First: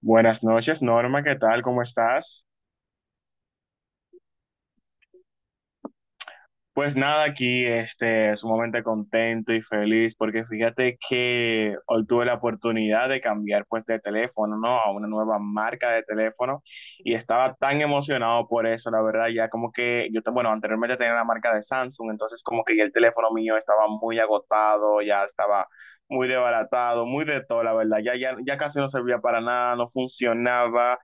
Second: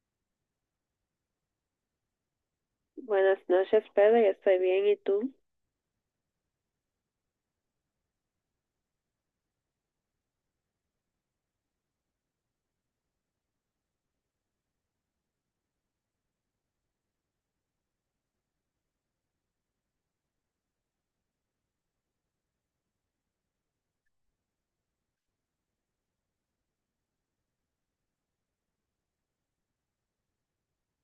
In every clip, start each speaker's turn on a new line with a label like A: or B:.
A: Buenas noches, Norma, ¿qué tal? ¿Cómo estás?
B: Buenas noches, Pedro. Yo estoy bien. ¿Y tú?
A: Pues nada, aquí sumamente contento y feliz porque fíjate que hoy tuve la oportunidad de cambiar pues de teléfono, ¿no? A una nueva marca de teléfono y estaba tan emocionado por eso, la verdad, ya como que yo, bueno, anteriormente tenía la marca de Samsung, entonces como que ya el teléfono mío estaba muy agotado, ya estaba muy desbaratado, muy de todo, la verdad, ya casi no servía para nada, no funcionaba.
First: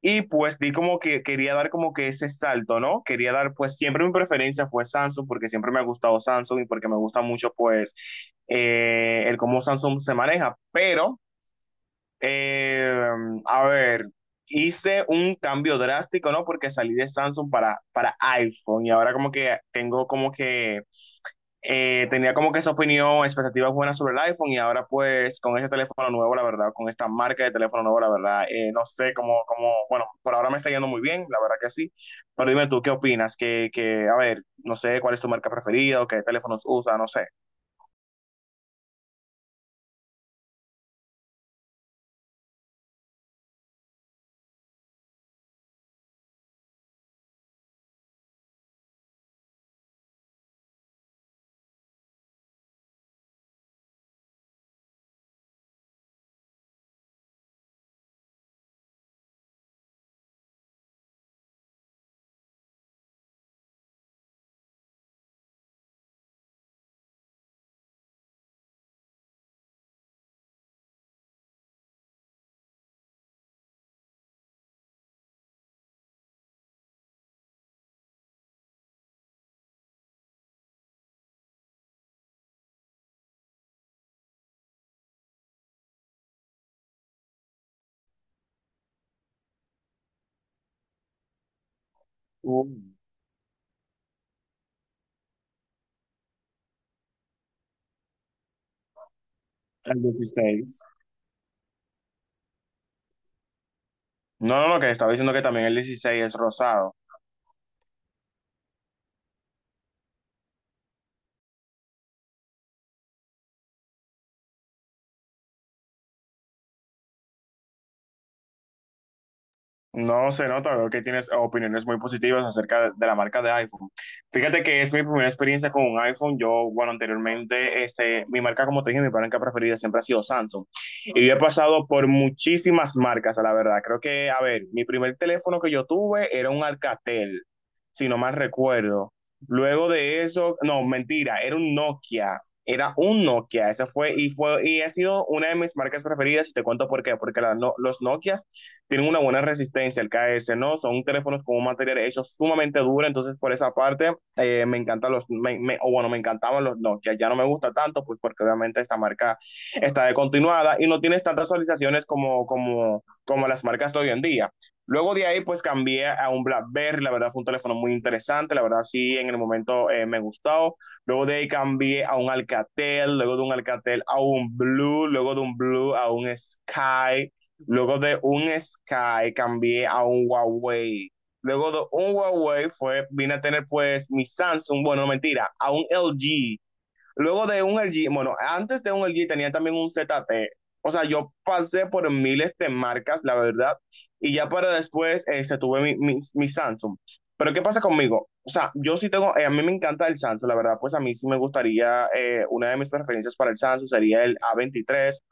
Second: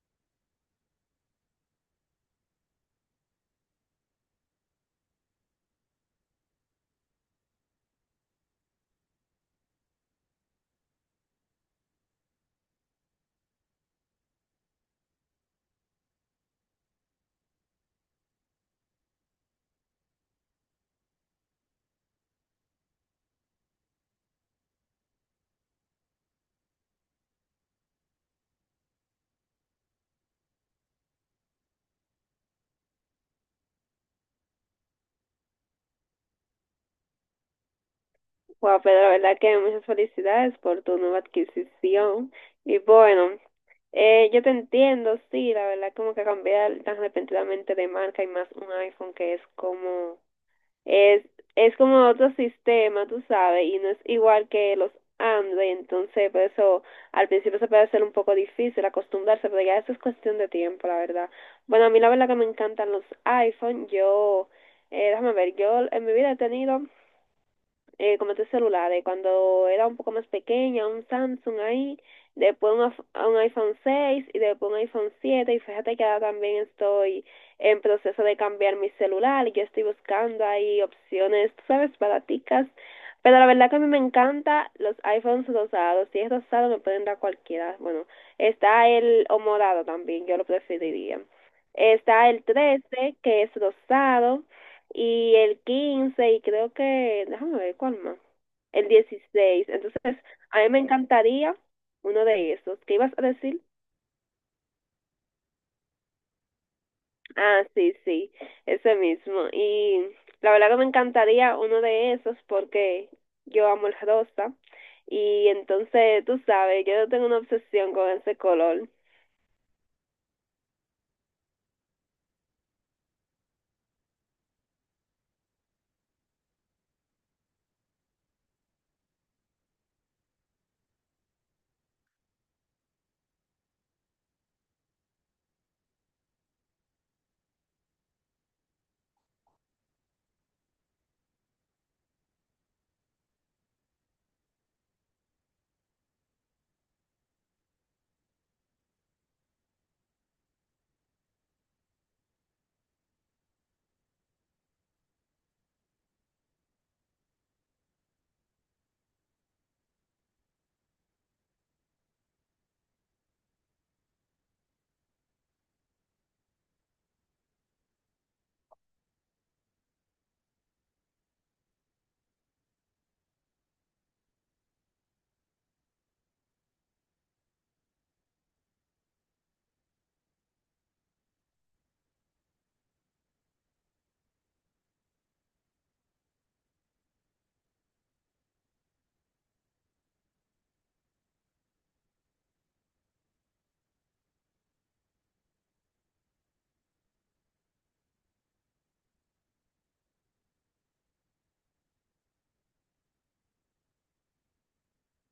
A: Y pues di como que quería dar como que ese salto, ¿no? Quería dar, pues siempre mi preferencia fue Samsung porque siempre me ha gustado Samsung y porque me gusta mucho pues el cómo Samsung se maneja. Pero, eh, a ver, hice un cambio drástico, ¿no? Porque salí de Samsung para iPhone y ahora como que tengo como que tenía como que esa opinión, expectativas buenas sobre el iPhone y ahora pues con ese teléfono nuevo, la verdad, con esta marca de teléfono nuevo, la verdad, no sé cómo, bueno, por ahora me está yendo muy bien, la verdad que sí, pero dime tú, ¿qué opinas? Que, a ver, no sé cuál es tu marca preferida o qué teléfonos usa, no sé.
B: Wow, Pedro, la verdad que muchas felicidades por tu nueva adquisición. Y bueno, yo te entiendo, sí, la verdad como que cambiar tan repentinamente de marca y más un iPhone que es como. Es, es como otro sistema, tú sabes, y no es igual que los Android, entonces por eso al principio se puede hacer un poco difícil acostumbrarse, pero ya eso es cuestión de tiempo, la verdad. Bueno, a mí la verdad que me encantan los iPhone, yo, déjame ver, yo en mi vida he tenido como tres celulares. Cuando era un poco más pequeña, un Samsung ahí, después un iPhone 6 y después un iPhone 7. Y fíjate que ahora también estoy en proceso de cambiar mi celular y yo estoy buscando ahí opciones, tú sabes, baraticas. Pero la verdad que a mí me encanta los iPhones rosados. Si es rosado, me pueden dar cualquiera. Bueno, está el o morado también, yo lo preferiría. Está el
A: Uh,
B: 13 que es rosado y el 15 y creo que, déjame ver cuál más, el 16.
A: el
B: Entonces, a mí me
A: 16.
B: encantaría uno de esos. ¿Qué ibas a decir?
A: No, no, no, que estaba diciendo que también el 16 es rosado.
B: Ah, sí, sí, ese mismo. Y la verdad que me encantaría uno de esos porque yo amo el rosa y entonces, tú sabes, yo tengo una obsesión con ese color.
A: No se nota, veo que tienes opiniones muy positivas acerca de la marca de iPhone. Fíjate que es mi primera experiencia con un iPhone. Yo, bueno, anteriormente, mi marca, como te dije, mi marca preferida siempre ha sido Samsung. Y yo he pasado por muchísimas marcas, a la verdad. Creo que, a ver, mi primer teléfono que yo tuve era un Alcatel, si no mal recuerdo. Luego de eso, no, mentira, era un Nokia. Era un Nokia, esa fue y fue y ha sido una de mis marcas preferidas y te cuento por qué, porque la no- los Nokias tienen una buena resistencia al caerse, ¿no? Son teléfonos con un material hecho sumamente duro, entonces por esa parte me encantan los, o bueno, me encantaban los Nokia, ya no me gusta tanto, pues porque obviamente esta marca está descontinuada y no tienes tantas actualizaciones como las marcas de hoy en día. Luego de ahí, pues cambié a un BlackBerry, la verdad fue un teléfono muy interesante, la verdad sí, en el momento me gustó. Luego de ahí cambié a un Alcatel, luego de un Alcatel a un Blue, luego de un Blue a un Sky. Luego de un Sky cambié a un Huawei. Luego de un Huawei fue, vine a tener pues mi Samsung, bueno, no, mentira, a un LG. Luego de un LG, bueno, antes de un LG tenía también un ZT. O sea, yo pasé por miles de marcas, la verdad, y ya para después se tuve mi Samsung. Pero ¿qué pasa conmigo? O sea, yo sí tengo, a mí me encanta el Samsung, la verdad, pues a mí sí me gustaría, una de mis preferencias para el Samsung sería el a 23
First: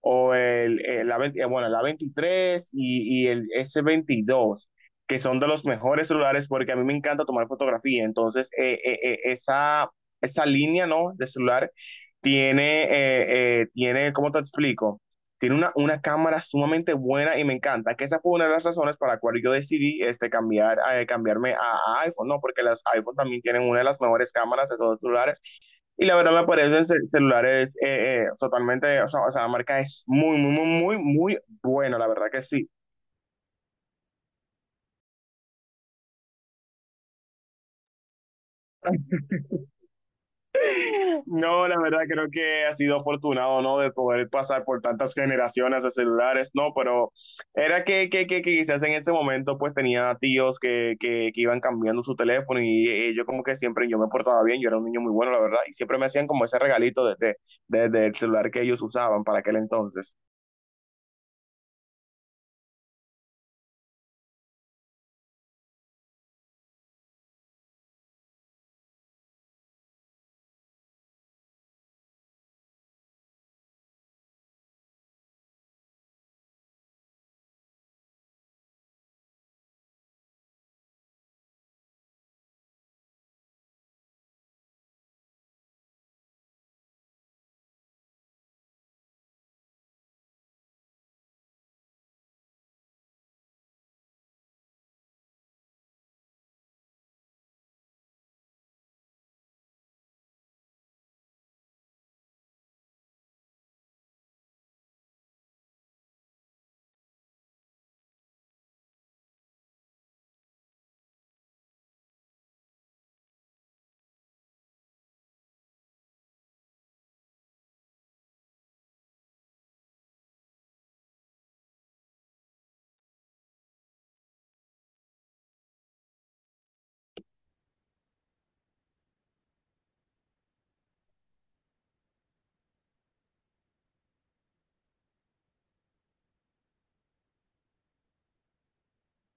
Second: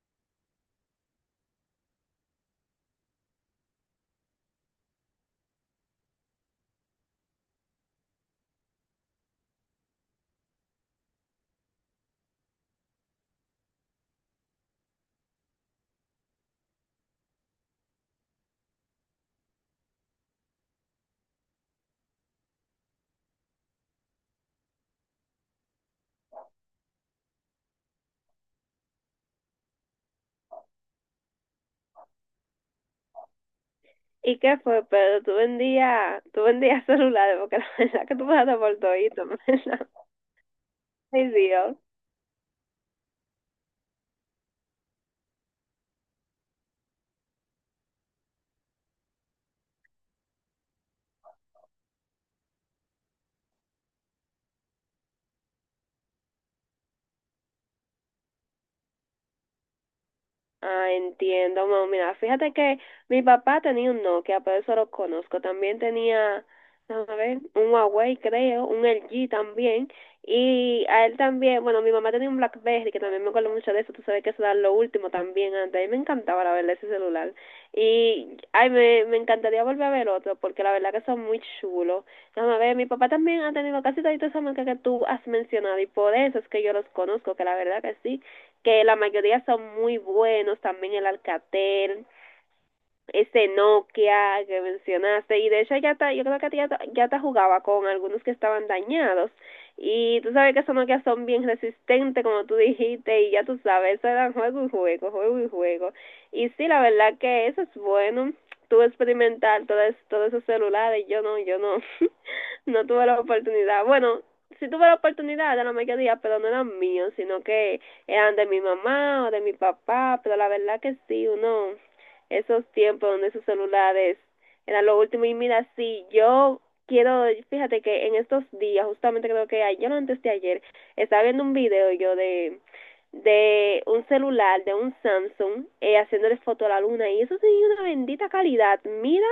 A: o el, la, 20 bueno, la 23 y el s 22, que son de los mejores celulares porque a mí me encanta tomar fotografía. Entonces, esa línea, ¿no? De celular tiene, tiene, ¿cómo te explico? Tiene una cámara sumamente buena y me encanta, que esa fue una de las razones para la cual yo decidí cambiar, cambiarme a iPhone, ¿no? Porque las iPhone también tienen una de las mejores cámaras de todos los celulares. Y la verdad, la apariencia del celular es totalmente, o sea, la marca es muy, muy, muy, muy, muy buena, la verdad que sí.
B: ¿Y qué fue, Pedro? Tú vendías celulares porque la verdad que tú me has por todito, ¿verdad? Ay,
A: No, la
B: Dios.
A: verdad creo que ha sido afortunado, ¿no? De poder pasar por tantas generaciones de celulares, ¿no? Pero era que quizás en ese momento pues tenía tíos que iban cambiando su teléfono y, yo como que siempre yo me portaba bien, yo era un niño muy bueno, la verdad, y siempre me hacían como ese regalito del celular que ellos usaban para aquel entonces.
B: Ah, entiendo, mamá. Mira, fíjate que mi papá tenía un Nokia, por eso lo conozco. También tenía, a ver, un Huawei, creo, un LG también. Y a él también, bueno, mi mamá tenía un BlackBerry, que también me acuerdo mucho de eso. Tú sabes que eso era lo último también antes. A mí me encantaba, la verdad, ese celular. Y, ay, me encantaría volver a ver otro, porque la verdad que son muy chulos. Déjame ver, mi papá también ha tenido casi todas esas marcas que tú has mencionado, y por eso es que yo los conozco, que la verdad que sí, que la mayoría son muy buenos, también el Alcatel, este Nokia que mencionaste. Y de hecho ya yo creo que ya, ya te jugaba con algunos que estaban dañados, y tú sabes que esos Nokia son bien resistentes como tú dijiste, y ya tú sabes, eso era juego y juego, juego y juego, y sí, la verdad que eso es bueno. Tuve experimentar todos esos celulares. Yo no no tuve la oportunidad. Bueno, sí tuve la oportunidad de la mayoría, pero no eran míos, sino que eran de mi mamá o de mi papá, pero la verdad que sí, uno esos tiempos donde esos celulares eran lo último. Y mira, sí, yo quiero, fíjate que en estos días, justamente creo que ayer, no, antes de ayer, estaba viendo un video yo de un celular, de un Samsung, haciéndole foto a la luna y eso tenía una bendita calidad, mira,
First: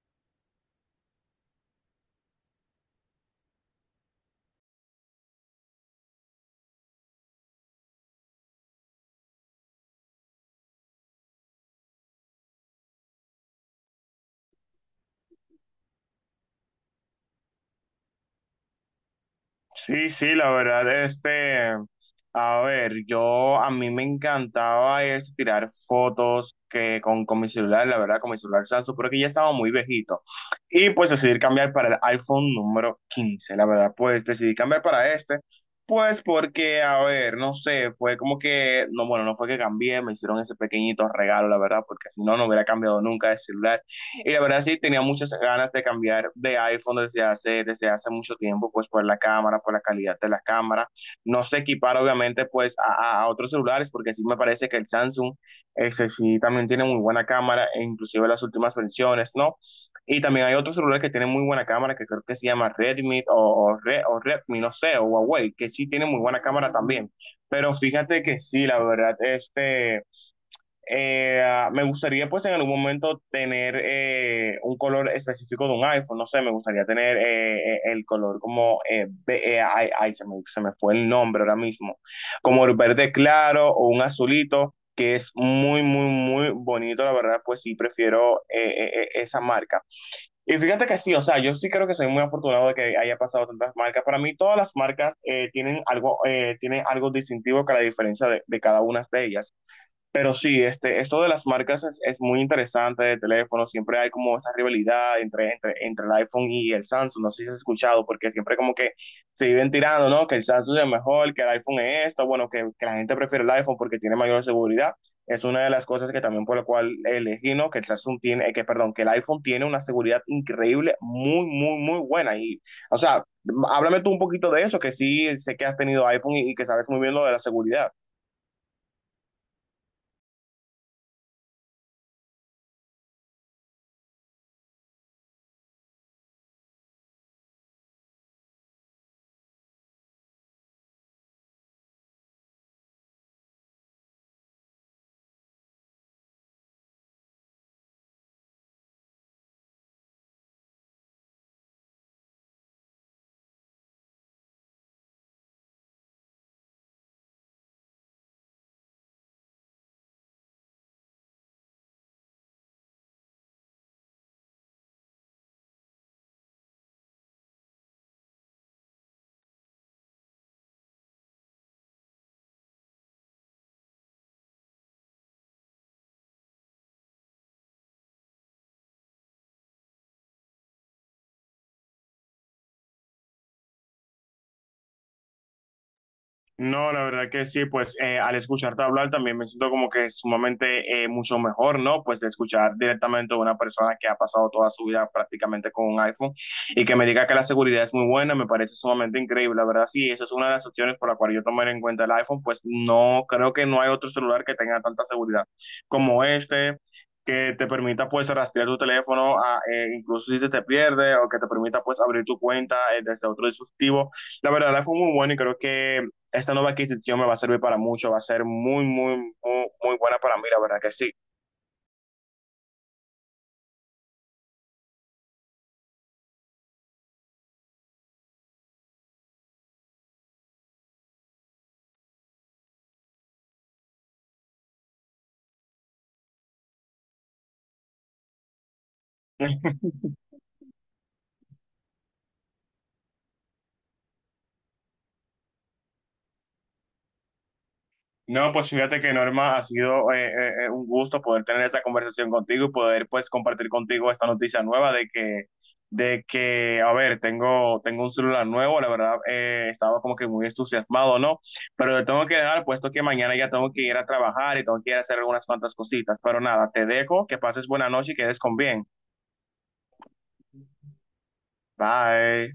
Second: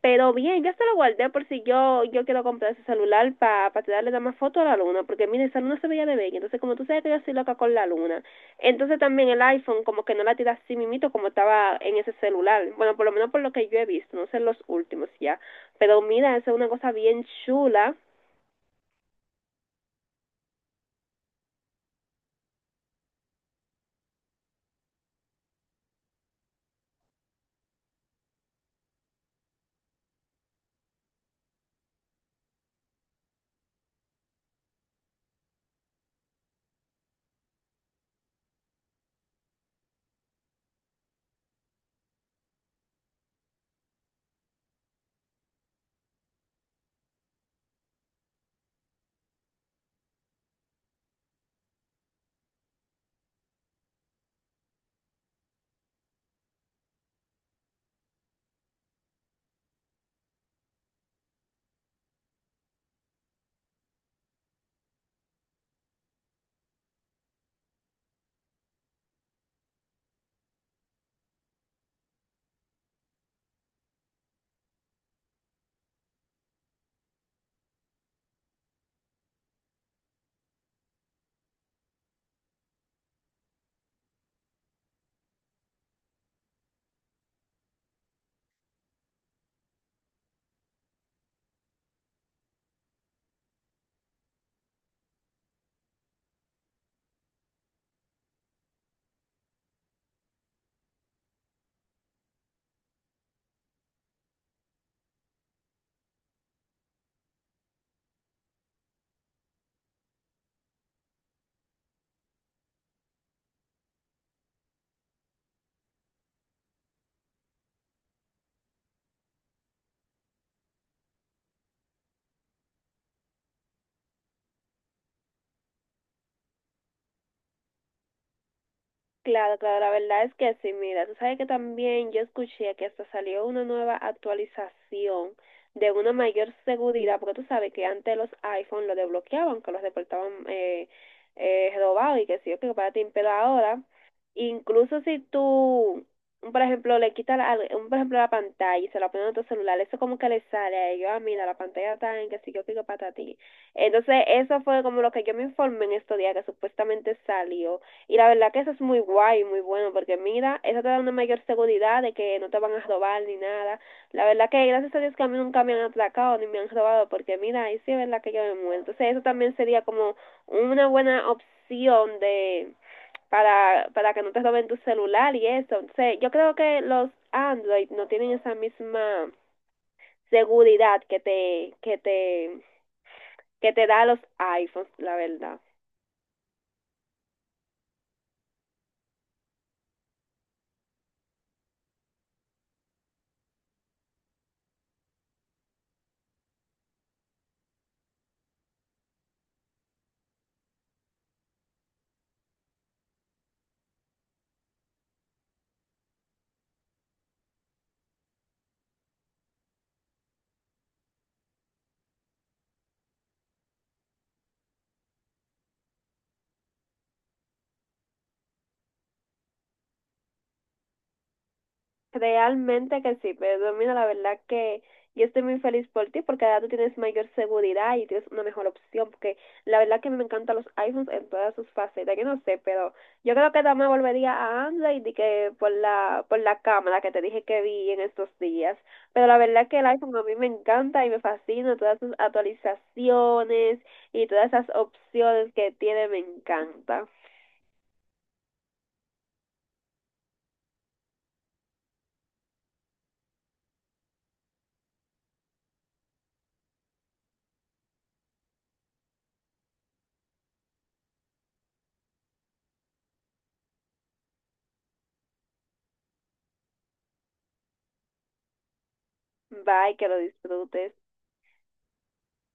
B: pero bien, ya se lo guardé por si yo quiero comprar ese celular para pa tirarle más foto a la luna, porque mira, esa luna se veía de bella, entonces como tú sabes que yo soy loca con la luna, entonces también el iPhone como que no la tira así mimito como estaba en ese celular. Bueno, por lo menos por lo que yo he visto, no sé los últimos ya. Pero mira, esa es una cosa bien chula.
A: Sí, sí, la verdad, a ver, yo, a mí me encantaba es tirar fotos que con mi celular, la verdad, con mi celular Samsung, pero que ya estaba muy viejito. Y pues decidí cambiar para el iPhone número 15, la verdad, pues decidí cambiar para pues porque, a ver, no sé, fue como que, no, bueno, no fue que cambié, me hicieron ese pequeñito regalo, la verdad, porque si no, no hubiera cambiado nunca de celular. Y la verdad sí, tenía muchas ganas de cambiar de iPhone desde hace mucho tiempo, pues por la cámara, por la calidad de la cámara. No se equipara obviamente pues a otros celulares, porque sí me parece que el Samsung ese sí también tiene muy buena cámara, e inclusive las últimas versiones, ¿no? Y también hay otros celulares que tienen muy buena cámara, que creo que se llama Redmi o Redmi, no sé, o Huawei, que sí tienen muy buena cámara también. Pero fíjate que sí, la verdad, me gustaría pues en algún momento tener un color específico de un iPhone, no sé, me gustaría tener el color como, ay, ay, se me fue el nombre ahora mismo, como el verde claro o un azulito, que es muy, muy, muy bonito, la verdad, pues sí, prefiero esa marca. Y fíjate que sí, o sea, yo sí creo que soy muy afortunado de que haya pasado tantas marcas. Para mí todas las marcas tienen algo distintivo que la diferencia de cada una de ellas. Pero sí, esto de las marcas es muy interesante de teléfono. Siempre hay como esa rivalidad entre el iPhone y el Samsung. No sé si has escuchado, porque siempre como que se viven tirando, ¿no? Que el Samsung es mejor, que el iPhone es esto. Bueno, que la gente prefiere el iPhone porque tiene mayor seguridad. Es una de las cosas que también por la cual elegí, ¿no? Que el Samsung tiene, que perdón, que el iPhone tiene una seguridad increíble, muy, muy, muy buena. Y, o sea, háblame tú un poquito de eso, que sí sé que has tenido iPhone y que sabes muy bien lo de la seguridad.
B: Claro, claro, la verdad es que sí, mira, tú sabes que también yo escuché que hasta salió una nueva actualización de una mayor seguridad, porque tú sabes que antes los iPhone los desbloqueaban, que los reportaban robados y que sí, que para ti, pero ahora, incluso si tú, por ejemplo, le quitas, por ejemplo, la pantalla y se la ponen a tu celular, eso como que le sale a ellos, ah, mira, la pantalla está en que sí, yo pico para ti. Entonces, eso fue como lo que yo me informé en estos días, que supuestamente salió. Y la verdad que eso es muy guay, muy bueno, porque mira, eso te da una mayor seguridad de que no te van a robar ni nada. La verdad que gracias a Dios que a mí nunca me han atracado ni me han robado, porque mira, ahí sí es verdad que yo me muero. Entonces eso también sería como una buena opción de para que no te roben tu celular y eso. Entonces yo creo que los Android no tienen esa misma seguridad que te da los iPhones, la verdad.
A: No, la verdad que sí, pues al escucharte hablar también me siento como que es sumamente mucho mejor, ¿no? Pues de escuchar directamente a una persona que ha pasado toda su vida prácticamente con un iPhone y que me diga que la seguridad es muy buena, me parece sumamente increíble, la verdad sí, esa es una de las opciones por la cual yo tomaré en cuenta el iPhone, pues no, creo que no hay otro celular que tenga tanta seguridad como este, que te permita pues rastrear tu teléfono, incluso si se te pierde, o que te permita pues abrir tu cuenta desde otro dispositivo. La verdad, fue muy bueno y creo que esta nueva adquisición me va a servir para mucho, va a ser muy, muy, muy, muy buena para mí, la verdad que sí.
B: Realmente que sí, pero mira, la verdad que yo estoy muy feliz por ti porque ahora tú tienes mayor seguridad y tienes una mejor opción porque la verdad que me encantan los iPhones en todas sus facetas, yo no sé, pero yo creo que también volvería a Android y que por la cámara que te dije que vi en estos días, pero la verdad que el iPhone a mí me encanta y me fascina, todas sus actualizaciones y todas esas opciones que tiene me encanta.
A: No, pues fíjate que Norma, ha sido un gusto poder tener esta conversación contigo y poder pues compartir contigo esta noticia nueva de que, a ver, tengo un celular nuevo, la verdad estaba como que muy entusiasmado, ¿no? Pero le tengo que dejar, puesto que mañana ya tengo que ir a trabajar y tengo que ir a hacer algunas cuantas cositas, pero nada, te dejo, que pases buena noche y quedes con bien.
B: Bye, que lo disfrutes.
A: Bye.